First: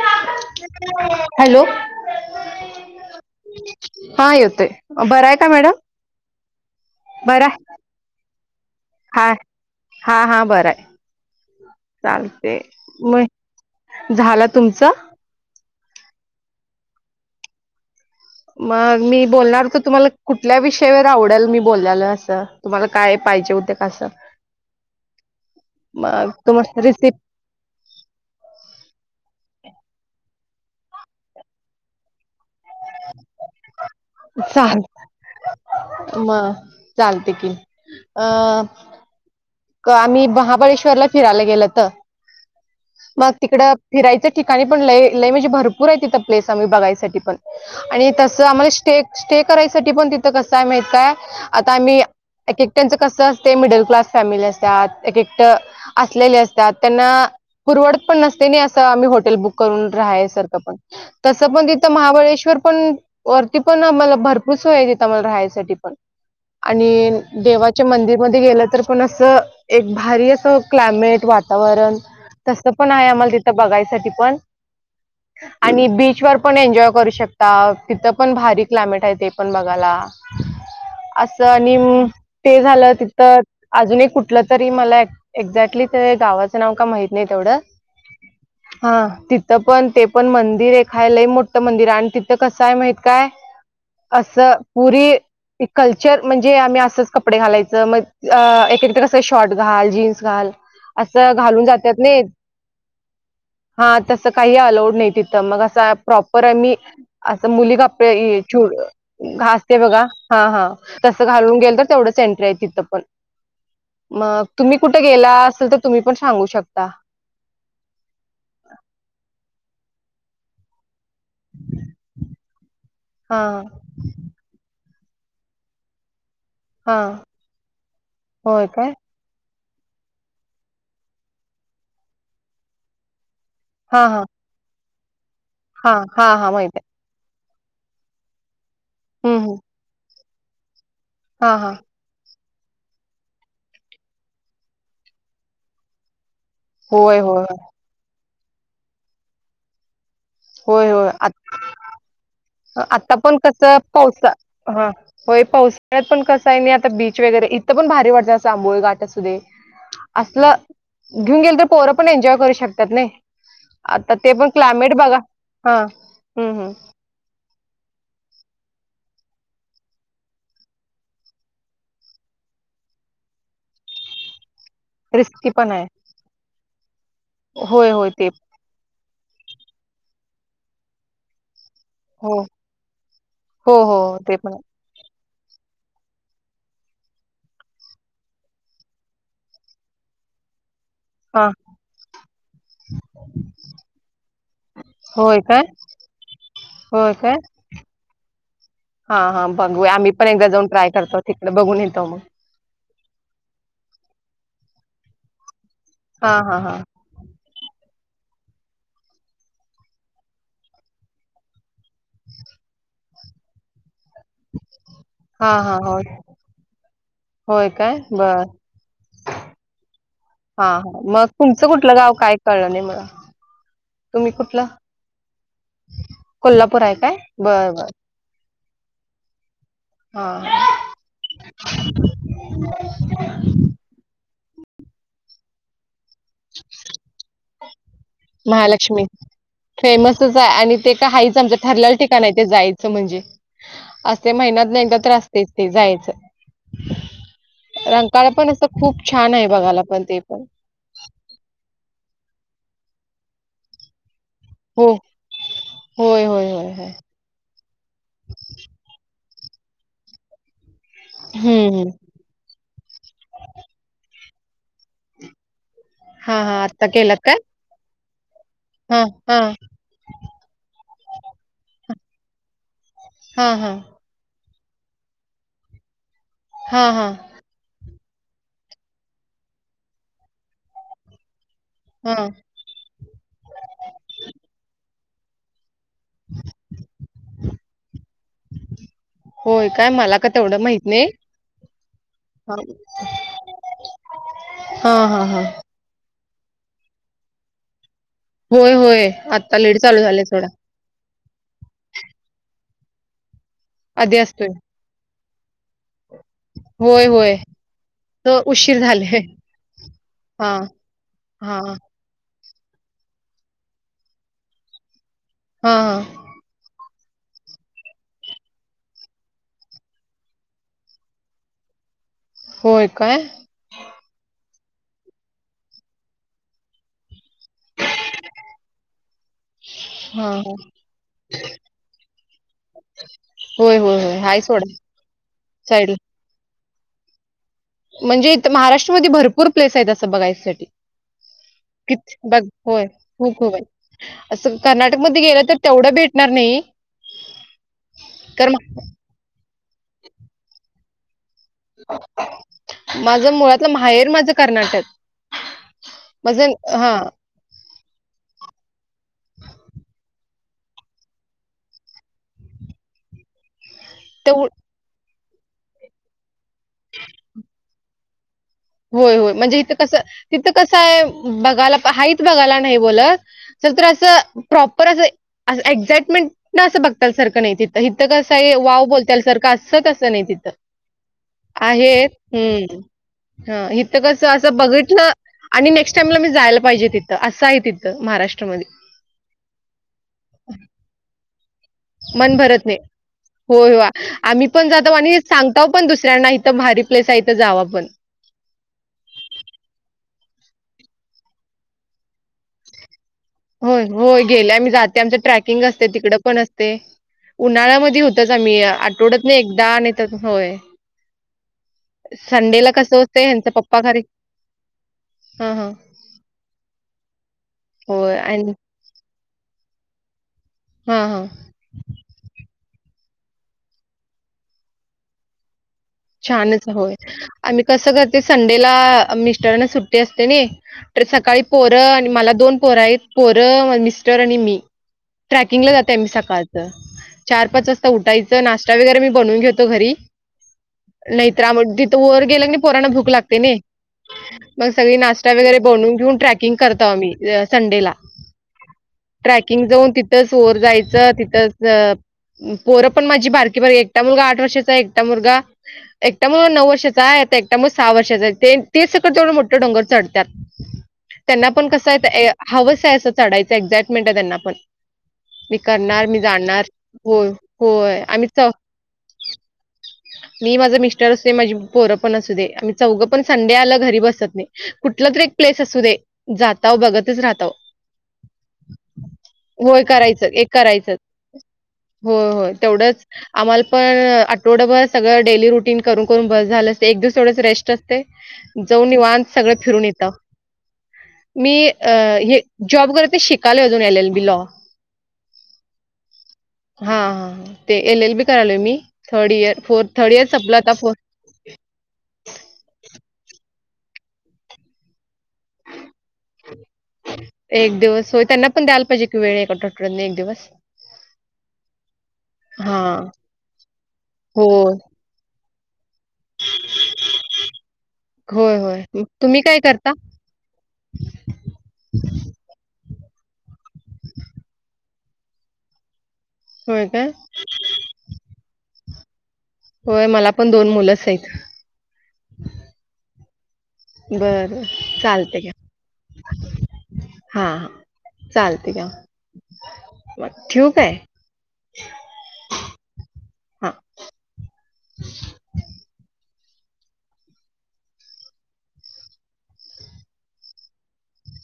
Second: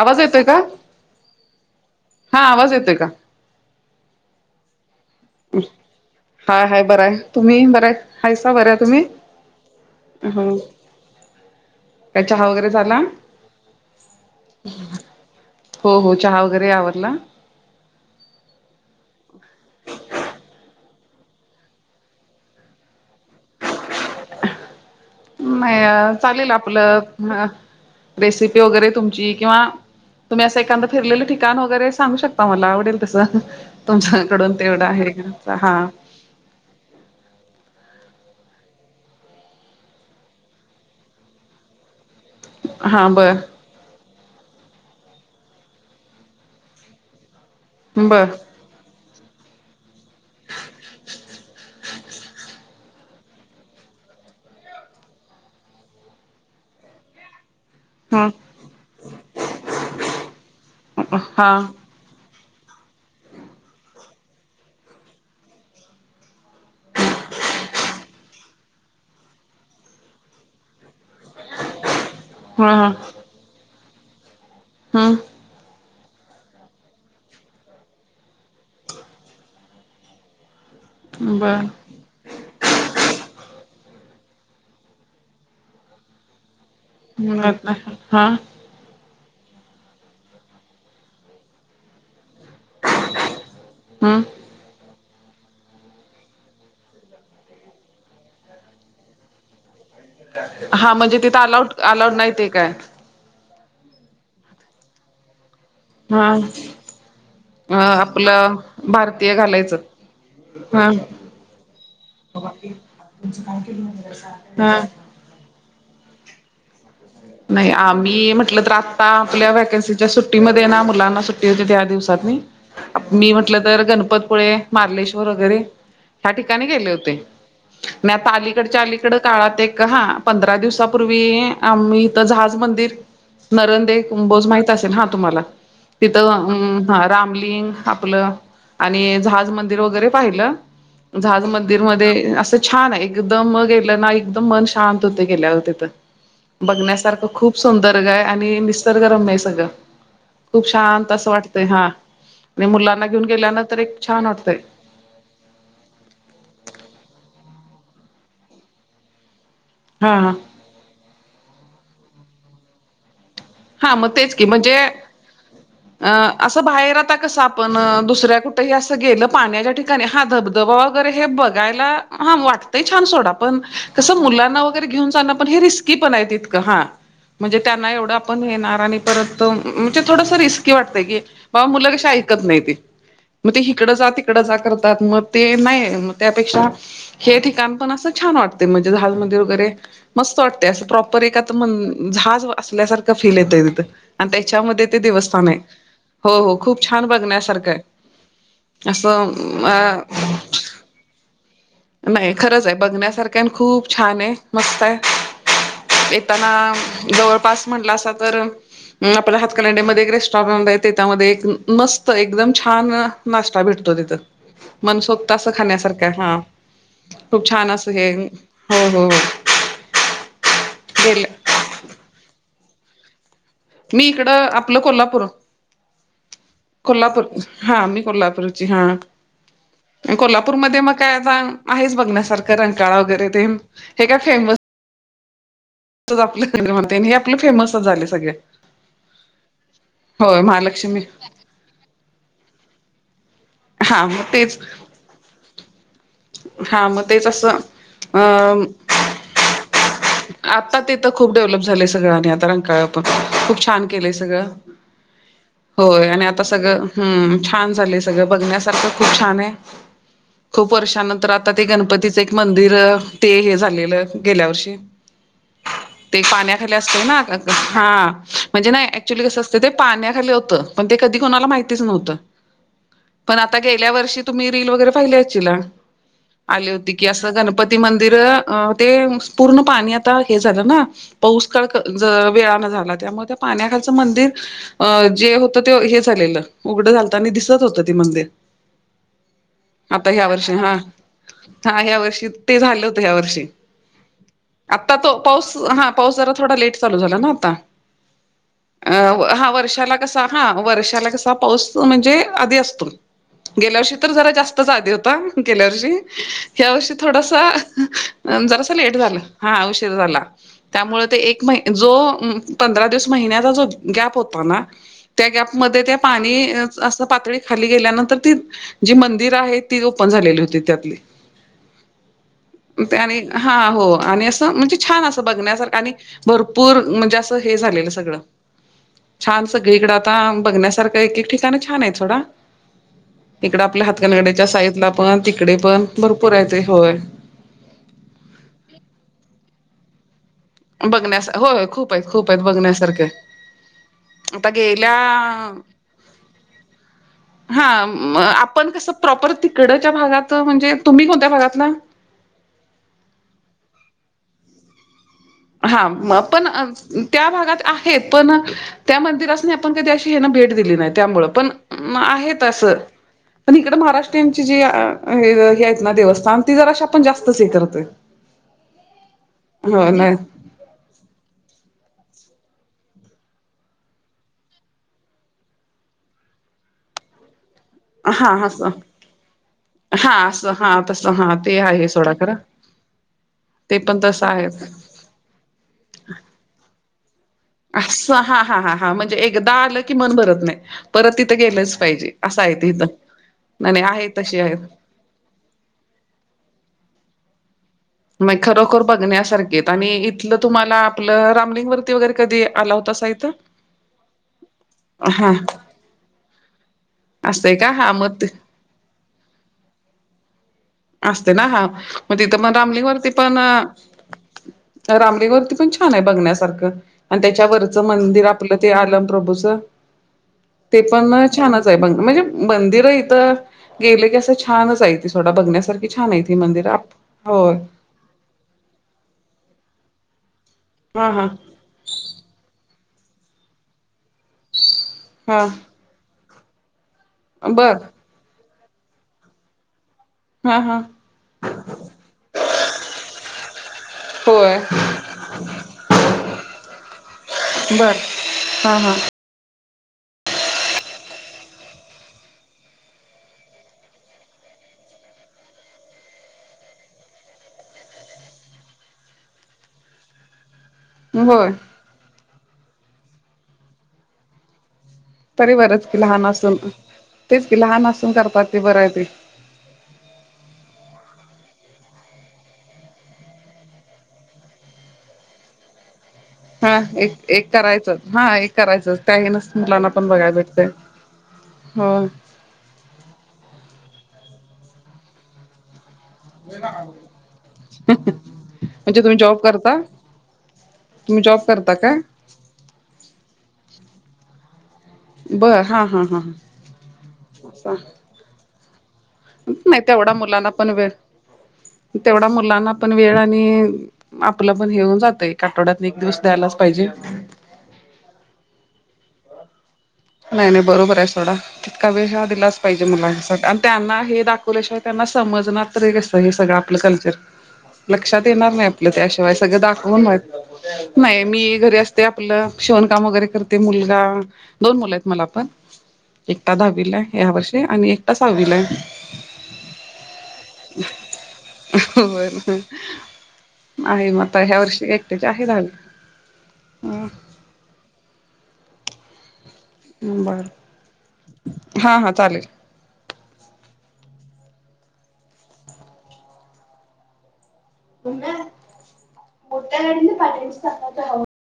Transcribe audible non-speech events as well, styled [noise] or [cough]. आवाज येतय का हॅलो हा आवाज येतेय का हा येत बरा हाय हाय बरंय आहे तुम्ही बरय हायसा बर तुम्ही हा हा हा हो बरं आहे काय चहा चालते वगैरे झाला? मग झाला तुमचं हो हो चहा वगैरे आवरडला मग मी बोलणार तर तुम्हाला कुठल्या विषयावर आवडेल मी बोलाल्याला असं तुम्हाला काय पाहिजे होते कसं नाही चालेल आपलं रिसिप्ट अ रेसिपी वगैरे तुमची किंवा तुम्ही असं एखां फिरलेले ठिकाण वगैरे सांगू शकता मला आवडेल तसं तुमच्याकडून चाल तेवढं आहे का हा मग चालते कि अ आम्ही महाबळेश्वरला फिरायला गेलो तर हा मग बर तिकडं फिरायच्या ठिकाणी पण लय लय म्हणजे भरपूर आहे तथं प्लेस आम्ही बघायसाठी पण आणि बर तस आम्हाला स्टेक स्टे करायसाठी पण तिथं कस आहे माहीत काय आता आम्ही एक त्यांचं कसं असते मिडल क्लास फॅमिली असतात एक एकट असलेले असतात त्यांना पुरवडत पण ह नसते नाही असं आम्ही होॉटेल बुक करून राहायसारखं पण तसं हा पण त महाबळेश्वर पण वरती पण आम्हाला भरपूस वयता मला राहायसाठी पण आणि देवाच्या मंदिरमध्ये गेलं तर पण असं एक भारी असं क्लायमेट वातावरण ह तसं पण आहे आम्हाला तिथ बघायसाठी पण हा आणि बीचवरर पण एन्जॉय करू शकता तिथं पण भारी क्लायमेट आहे ते पण बघायला अस बर आणि ते झालं तिथं अजूनही कुठलं तरी मला एक्झॅक्टली ते गावाचं नाव का माहिित ह् हा हा तिथं पण ते पण मंदिर आहे खायलाही मोठं मंदिर आहे आणि तिथं कसं आहे माहित काय हम् अस पुरी कल्चर म्हणजे आम्ही असंच कपडे घालायचं मग अ एक एकदा कसं शर्ट घाल जीन्स घाल हा म्हणजे असं तिथं घालून अलाउड जातात अलाउड नाही ते काय हा तसं काही अलाोड नाही तिथं मग अस हा प्रॉपर आम्ही असं अ मुली काप आपलं चूड भारतीय घालायचं घासते बघा हा हा तसं घालून गेल तर तेवढंच एंटर आहे तिथं पण हो थँक्यू मग तुम्ही कुठे गेला असेल तर तुम्ही पण सांगू शकता नाही आम्ही म्हटलं तर आत्ता आपल्या व्हॅकन्सीच्या सुट्टीमध्ये ना मुलांना सुट्टी हो त्या दिवसात मी हा म्हटलं तर गणपतपुळे मार्लेश्वर वगैरे ह्या ठिकाणी गेले हा होते मी आता होय अलीकडच्या काय अलीकड काळात एक का हा पंधरा दिवसापूर्वी आम्ही इथ जहाज मंदिर नरंदे हा हा कूमबोज माहित असेल हा तुम्हाला हा हा तिथं हा माहित आहे अ हा रामलिंग आपलं आणि हम्म जहाज हम्म मंदिर वगैरे पाहिलं झाज हा हा मंदिरमध्येध्ये असं छान आहे एकदम गेलं ना एकदम मन शांत होते गेल्यावर तिथ बघ होय सारखं होय खूप सुंदरग आणि निसर्गरम नाही सगळं. खूप होय शछान होय तसं वाटतंय हा आणि मुलांना आता घेऊन पण गेल्यानंत कसं एक छान पावसा वाटतंय हा होय पावसाळ्यात पण कस आहे नाही आता बीच वगैरे इथं पण भारी वाटतं चांबोळी घाट असुदे हा हा असलं घेऊन गेल तर पोरं पण एन्जॉय करू शकतात नाही. हा आता मग ते तेच की पण क्लायमेट म्हणजे बघा हा अ हम्म असं हम्म बाहेर आता कसं आपण दुसऱ्या कुठेही असं गेलं पाण्याच्या ठिकाणी हा धबधबा वगैरे हे बघायला हा वाटतंय छान सोडा पण कसं मुलांना कुठेतरी घेऊन जाणं पण हे रिस्की पण आहे तितकं हा म्हणजे होय त्यांना होय एवढ आ ते नेणार परत म्हणजे थोडस रिस्की वातय की बाबा मुलं कशी हो ऐकत नाही ते मग ते हो हिकड हो जा ते तिकडं पण जा आहे करतात मग ते नाही म त्यापेक्षा हे ठिकाण पण असं छान वाटते म्हणजे झालमध्ये वगैरे मस्त वाटते असं प्रॉप र हा जहाज असल्यासारखं फील येतोय तिथ आणि त्याच्यामध्ये ते होय देवस्थान आहे. काय हो हो खूप छान होय काय बघण्यासारखं आहे. हा हा असं बघू आम्ही अ पण एकदा जाऊन ट्राय करतो तिकडें बघून येतो मग. नाही खरंच आहे बघण्यासारखं आणि खूप छान आहे मस्त आहे हा येताना हा हा जवळपास म्हट अस आप हातखलांद्या मध्ये एक रेस्टॉरट आहे त्याच्यामध्ये मस एकदम छान नाश्ता भेटतो तिथ मनसोक्त अस हा हा होय खाण्यासारख्य हा. खूप होय छान असं काय हे बर हो हो. हा हा मग गेलं तुमचं कुठलं गाव काय कळलं नाही मला. मी इकड तुम्ही कुठलं आपलं कोल्हापूर आहे काय कोल्हापूर बर हा बर मी कोल्हापूर हा हा हा. कोल्हापूरमध्ये मग काय आता आहेच बघण्यासारखं रंकाळा वगैरे ते हे काय फेमस आपलं म्हणता ये हे आपलं फेमसच झाले सगळे महालक्ष्मी. फेमसच होय आहे आणि ते महालक्ष्मी का हयचं आमं ठरलेला ठिकाण ते जायचं म्हणजे हा मग असते तेच महिन्यात नाहीदा तर असतेच ते जायचं. हा मग तेच असं रंकाळ पण अस अ खूप छान आहे बघायला पण ते पण. आता तेिथं खूप डेव्हलप झालंय सगळं आणि आता रंकाळ पण खूप छान केलंय सगळं. हो होय आणि आता सगळं हम्म. छान झाले सगळं बघण्यासारखं खूप छान आहे खूप वर्षानंतर आता ते हम्म हम्म गणपतीचे मंदिर ते हे झालेलं गेल्या वर्षी ते हा हा पाण्याखाली आत्ता असत केलं ना काय हा म्हणजे ना हा ऍक्च्युली हा कसं असतं ते पाण्याखाली होत पण ते कधी कणाला माहितीच नव्हत पण हा आता हा गेल्या वर्षी तुम्ही रील वगैरे पाहिल्यायची ना आली हा होती हा की असं गणपती मंदिर ते पूर्ण पाणी आता हे झालं ना पाऊसकळ हा वेळानें झाला त्यामुळे त्या पाण्याखालचं मंदिर जे होतं ते हेच उघड झालत आणि दिसत होत ते मंदर होय काय आता मला ह्या का वर्षी हा तेवढं माहित नाही हा ह्या वर्षी हा ते झालं होतं ह्या वर्षी. आता तो पाऊस हा पाऊस जरा थोडा लेट चालू झाला ना आता होय होय अ हा आत्ता लेट वर्षाला चालू झाले कसा हा थोडा वर्षाला कस पाऊस म्हणजे आधी असतो गेल्या वर्षी तर आधी जरा असतोय जास्तच आधी होता गेल्या वर्षी हवर्षी होय होय थोडासा तर जरास उशीर लेट झाले झालं हा उशीर झाला. हा त्यामुळ ते एक महि हा जो पंधरा दिस महिन्याचा जो गॅप होता ना त्या गॅप हां, मध्ये ते हां. पाणी अस पातळी खाली गेल्यानंतर ती जी मंदिर आहे ती झालेली होती त्यातली होय काय? हा हो आणि असं म्हणजे छान अस बघण्यासारखं आणि भरपूर म्हणजे अस हे झालेलं सगळं. छान सगळीकडं आता हां. हो. बघण्यासारखं एक एक ठिकाणी छान आहे सोडा. इकडे होय, आपल्या होय, होय. आहे हातकानगड्याच्या सोडा साईज ला पण तिकडे पण साईडला. भरपूर आहेयचे होय म्हणजे महाराष्ट्रमध्ये भरपूर प्लेस आहेत असं बघायसाठी बघण्यास होय खूप क आहेत खूप आहेत बघ होय बघण्यासारखे खूपय आता असं गेल्या कर्नाटक मध्ये गेलं तर तेवढं भेट न नाही हा कारण आपण कस प्रॉपर तिकडच्या भागात म्हणजे तुम्ही कोणत्या भागातला माझं मुळातलं माहेर माझं कर्नाटक हा पण माझं हां. त्या भागात आहेत पण त्या मंदिरास नाही आपण कधी अशी हेना भेट दिली नाही त्यामुळ पण आहेत अस पण इकड महाराष्ट्रींची तेव जी हे आहेत ना देवस्थान ती जर अशा आपण जास्त स हे करतोय होय होय म्हणजे इिथं हो कसं नाही तिथं कसं आहे बघायला हाच बघायला नाही बोलत सर तर असं प्रॉपर असं एक्झाइटमेंट ना असं बघताल सारखं नाहीि इिथं हा कसं आहे असं वाव बोलता सारखं असत असं हा नाही तिथं हा तसं हा ते आहे आहेत सोडा खरं हम् ह ते पण इिथं तसं कसं आहे असं बघितलं आणि नेक्स्ट टाइमला मी जायला पाहिजे तिथ असं आहे तिथं असं हा हा महाराष्ट्रामध्ये हा हा म्हणजे एकदा आलं की मन भरत नाही परत तिथं गेलंच पाहिजे मन असं आहे त भरत नाही. इथं नाही होय, नाही होय. आहे तशी आम्ही आहेत पण जातो आणि सांगता पण दुसऱ्यांना इथं भारी प्लेस आहे इथं जावा पण मग खरोखर बघण्यासारखे आणि इथलं तुम्हाला आपलं रामलिंग ववरती वगैरे कधी आला होतासा इथं हो होय गेले आम्ही जाते आमच हा ट्रॅकिंग तिकड पण असते असतय का हा उन्हाळ्यामध्ये मग ते होतच आम्ही आठवड नाही एकदा नाही तर होय असते ना हा मग तिथं पण संडेला कसं रामलिंगवररती होतंय पण ह्यांचा पप्पा घरी रामरेगावरती हां, पण हां. छान आहे बघण्यासारखं आणि त्याच्यावररचं होय मंदिर आणि आपलं ते आलम प्र्रभूचं ते हां, हां. पण छान म्हणजे मंदिर इथ गेले की अस छानच आहे तडा बण्या छानच होय आम्ही कसं कर ते संडेला मिस्टरने सुट्टी असते ना तर हा हा सकाळी पोरं आणि मला दोन पोरं आहेत पोरं मिस्टर आणि मी हा ट्रॅकिंगला जात ते सकाळचं चार पाच बर वाजता उठायचं नाश्ता वगैरे मी बनवून घेतो घरी हा हा नाहीत्राम तिथं वर गेला पोराना भूक लागते नाही होय मग सगळी नाश वगैरे बनून घेऊन ट्रॅकिंग करतो आम्ही संडेला बर हा हा ट्रॅकिंग जाऊन तिथंच ओर जायचं तिथंच पोरं पण माझी भारकी भर एकटा मुलगा आठ वर्षाचा एकटा मुलगा एकटामुळे नऊर्ाचां आहे आता एकटामुळे सहा वर्षाच आहे तेच सगं तेथवढं मोठे डोर चढतात त्यांना होय पण कसं आहे हवंस आहे असं चढायचं एक्झाइटमेंट आहे त्यांना पण तरी मी बरंच की करणार मी लहान असून जाणार हो होय आम्ही बरय ते मी माझं मिस्टर अस दे माझी पोरं पण असू दे आणि चौघं पण संडे आला घरी बसत नाही कुठला तरी एक प्लेस असू दे जाता हा बघतच एक राहत एक करायचं हा एक करायचं त्या हेनच होय मुलांना पण करायचं बघायला एक भेटतय करायचं हो हो तेवढंच आम्हाला पण आठवडं भर सगळं डेली रुटीन करून करून बस झालं असते एक दिवस एवढंच रेस्ट असते जाऊन म्हणजे तुम्ही वान जॉब सगळं करता फिरून येतं. तुम्ही जॉब मी करता काय हे जॉब करते शिकाल अजून एल एल बी लॉ बर हा हा हा हा हा ते एल एल बी कलोय मी थर्ड इयर, नाही फोर्थ तेवढा थर्ड इयर मुलांना संपलं पण आता वेळ फोर्थ तेवढा मुलांना पण वेळ आणि आपलं पण हेऊन जातय एक आठवड्यात एक दिवस द्यायलाच पाहिजे एक दिवस होय त्यांना पण द्यायला पाहिजे की वेळ क नाही नाही बरोबर आहे सथोडा तितका वेळ हा दिलाच पाहिजे हां. मला ह्यासाठी आणि त्यांना हे होय. दाखवल्याशिवाय त्यांना समजणार कस हे सगळं आपलं कल्चर लक्षात येणार होय, नाही होय. आपलं मग त्याशिवाय तुम्ही काय सगळं करता? दाखवून नाही मी घरी असते. आपलं शेवणकाम वगैरे करते. मुलगा दोन मुलं आहेत मला आपण एकटा होय दहावीला काय? या वर्षी आणि एकटा सहावीलाय होय मला पण दोन मुलंच आहेत. होर आहे बरं, मता ह्या बरं. वर्षी एकट्याच चालतंय आहे झालं. ह हा चालते का बर हा हा चालेल. हा मम मुठनडीने पहिच स्त आव [inaudible]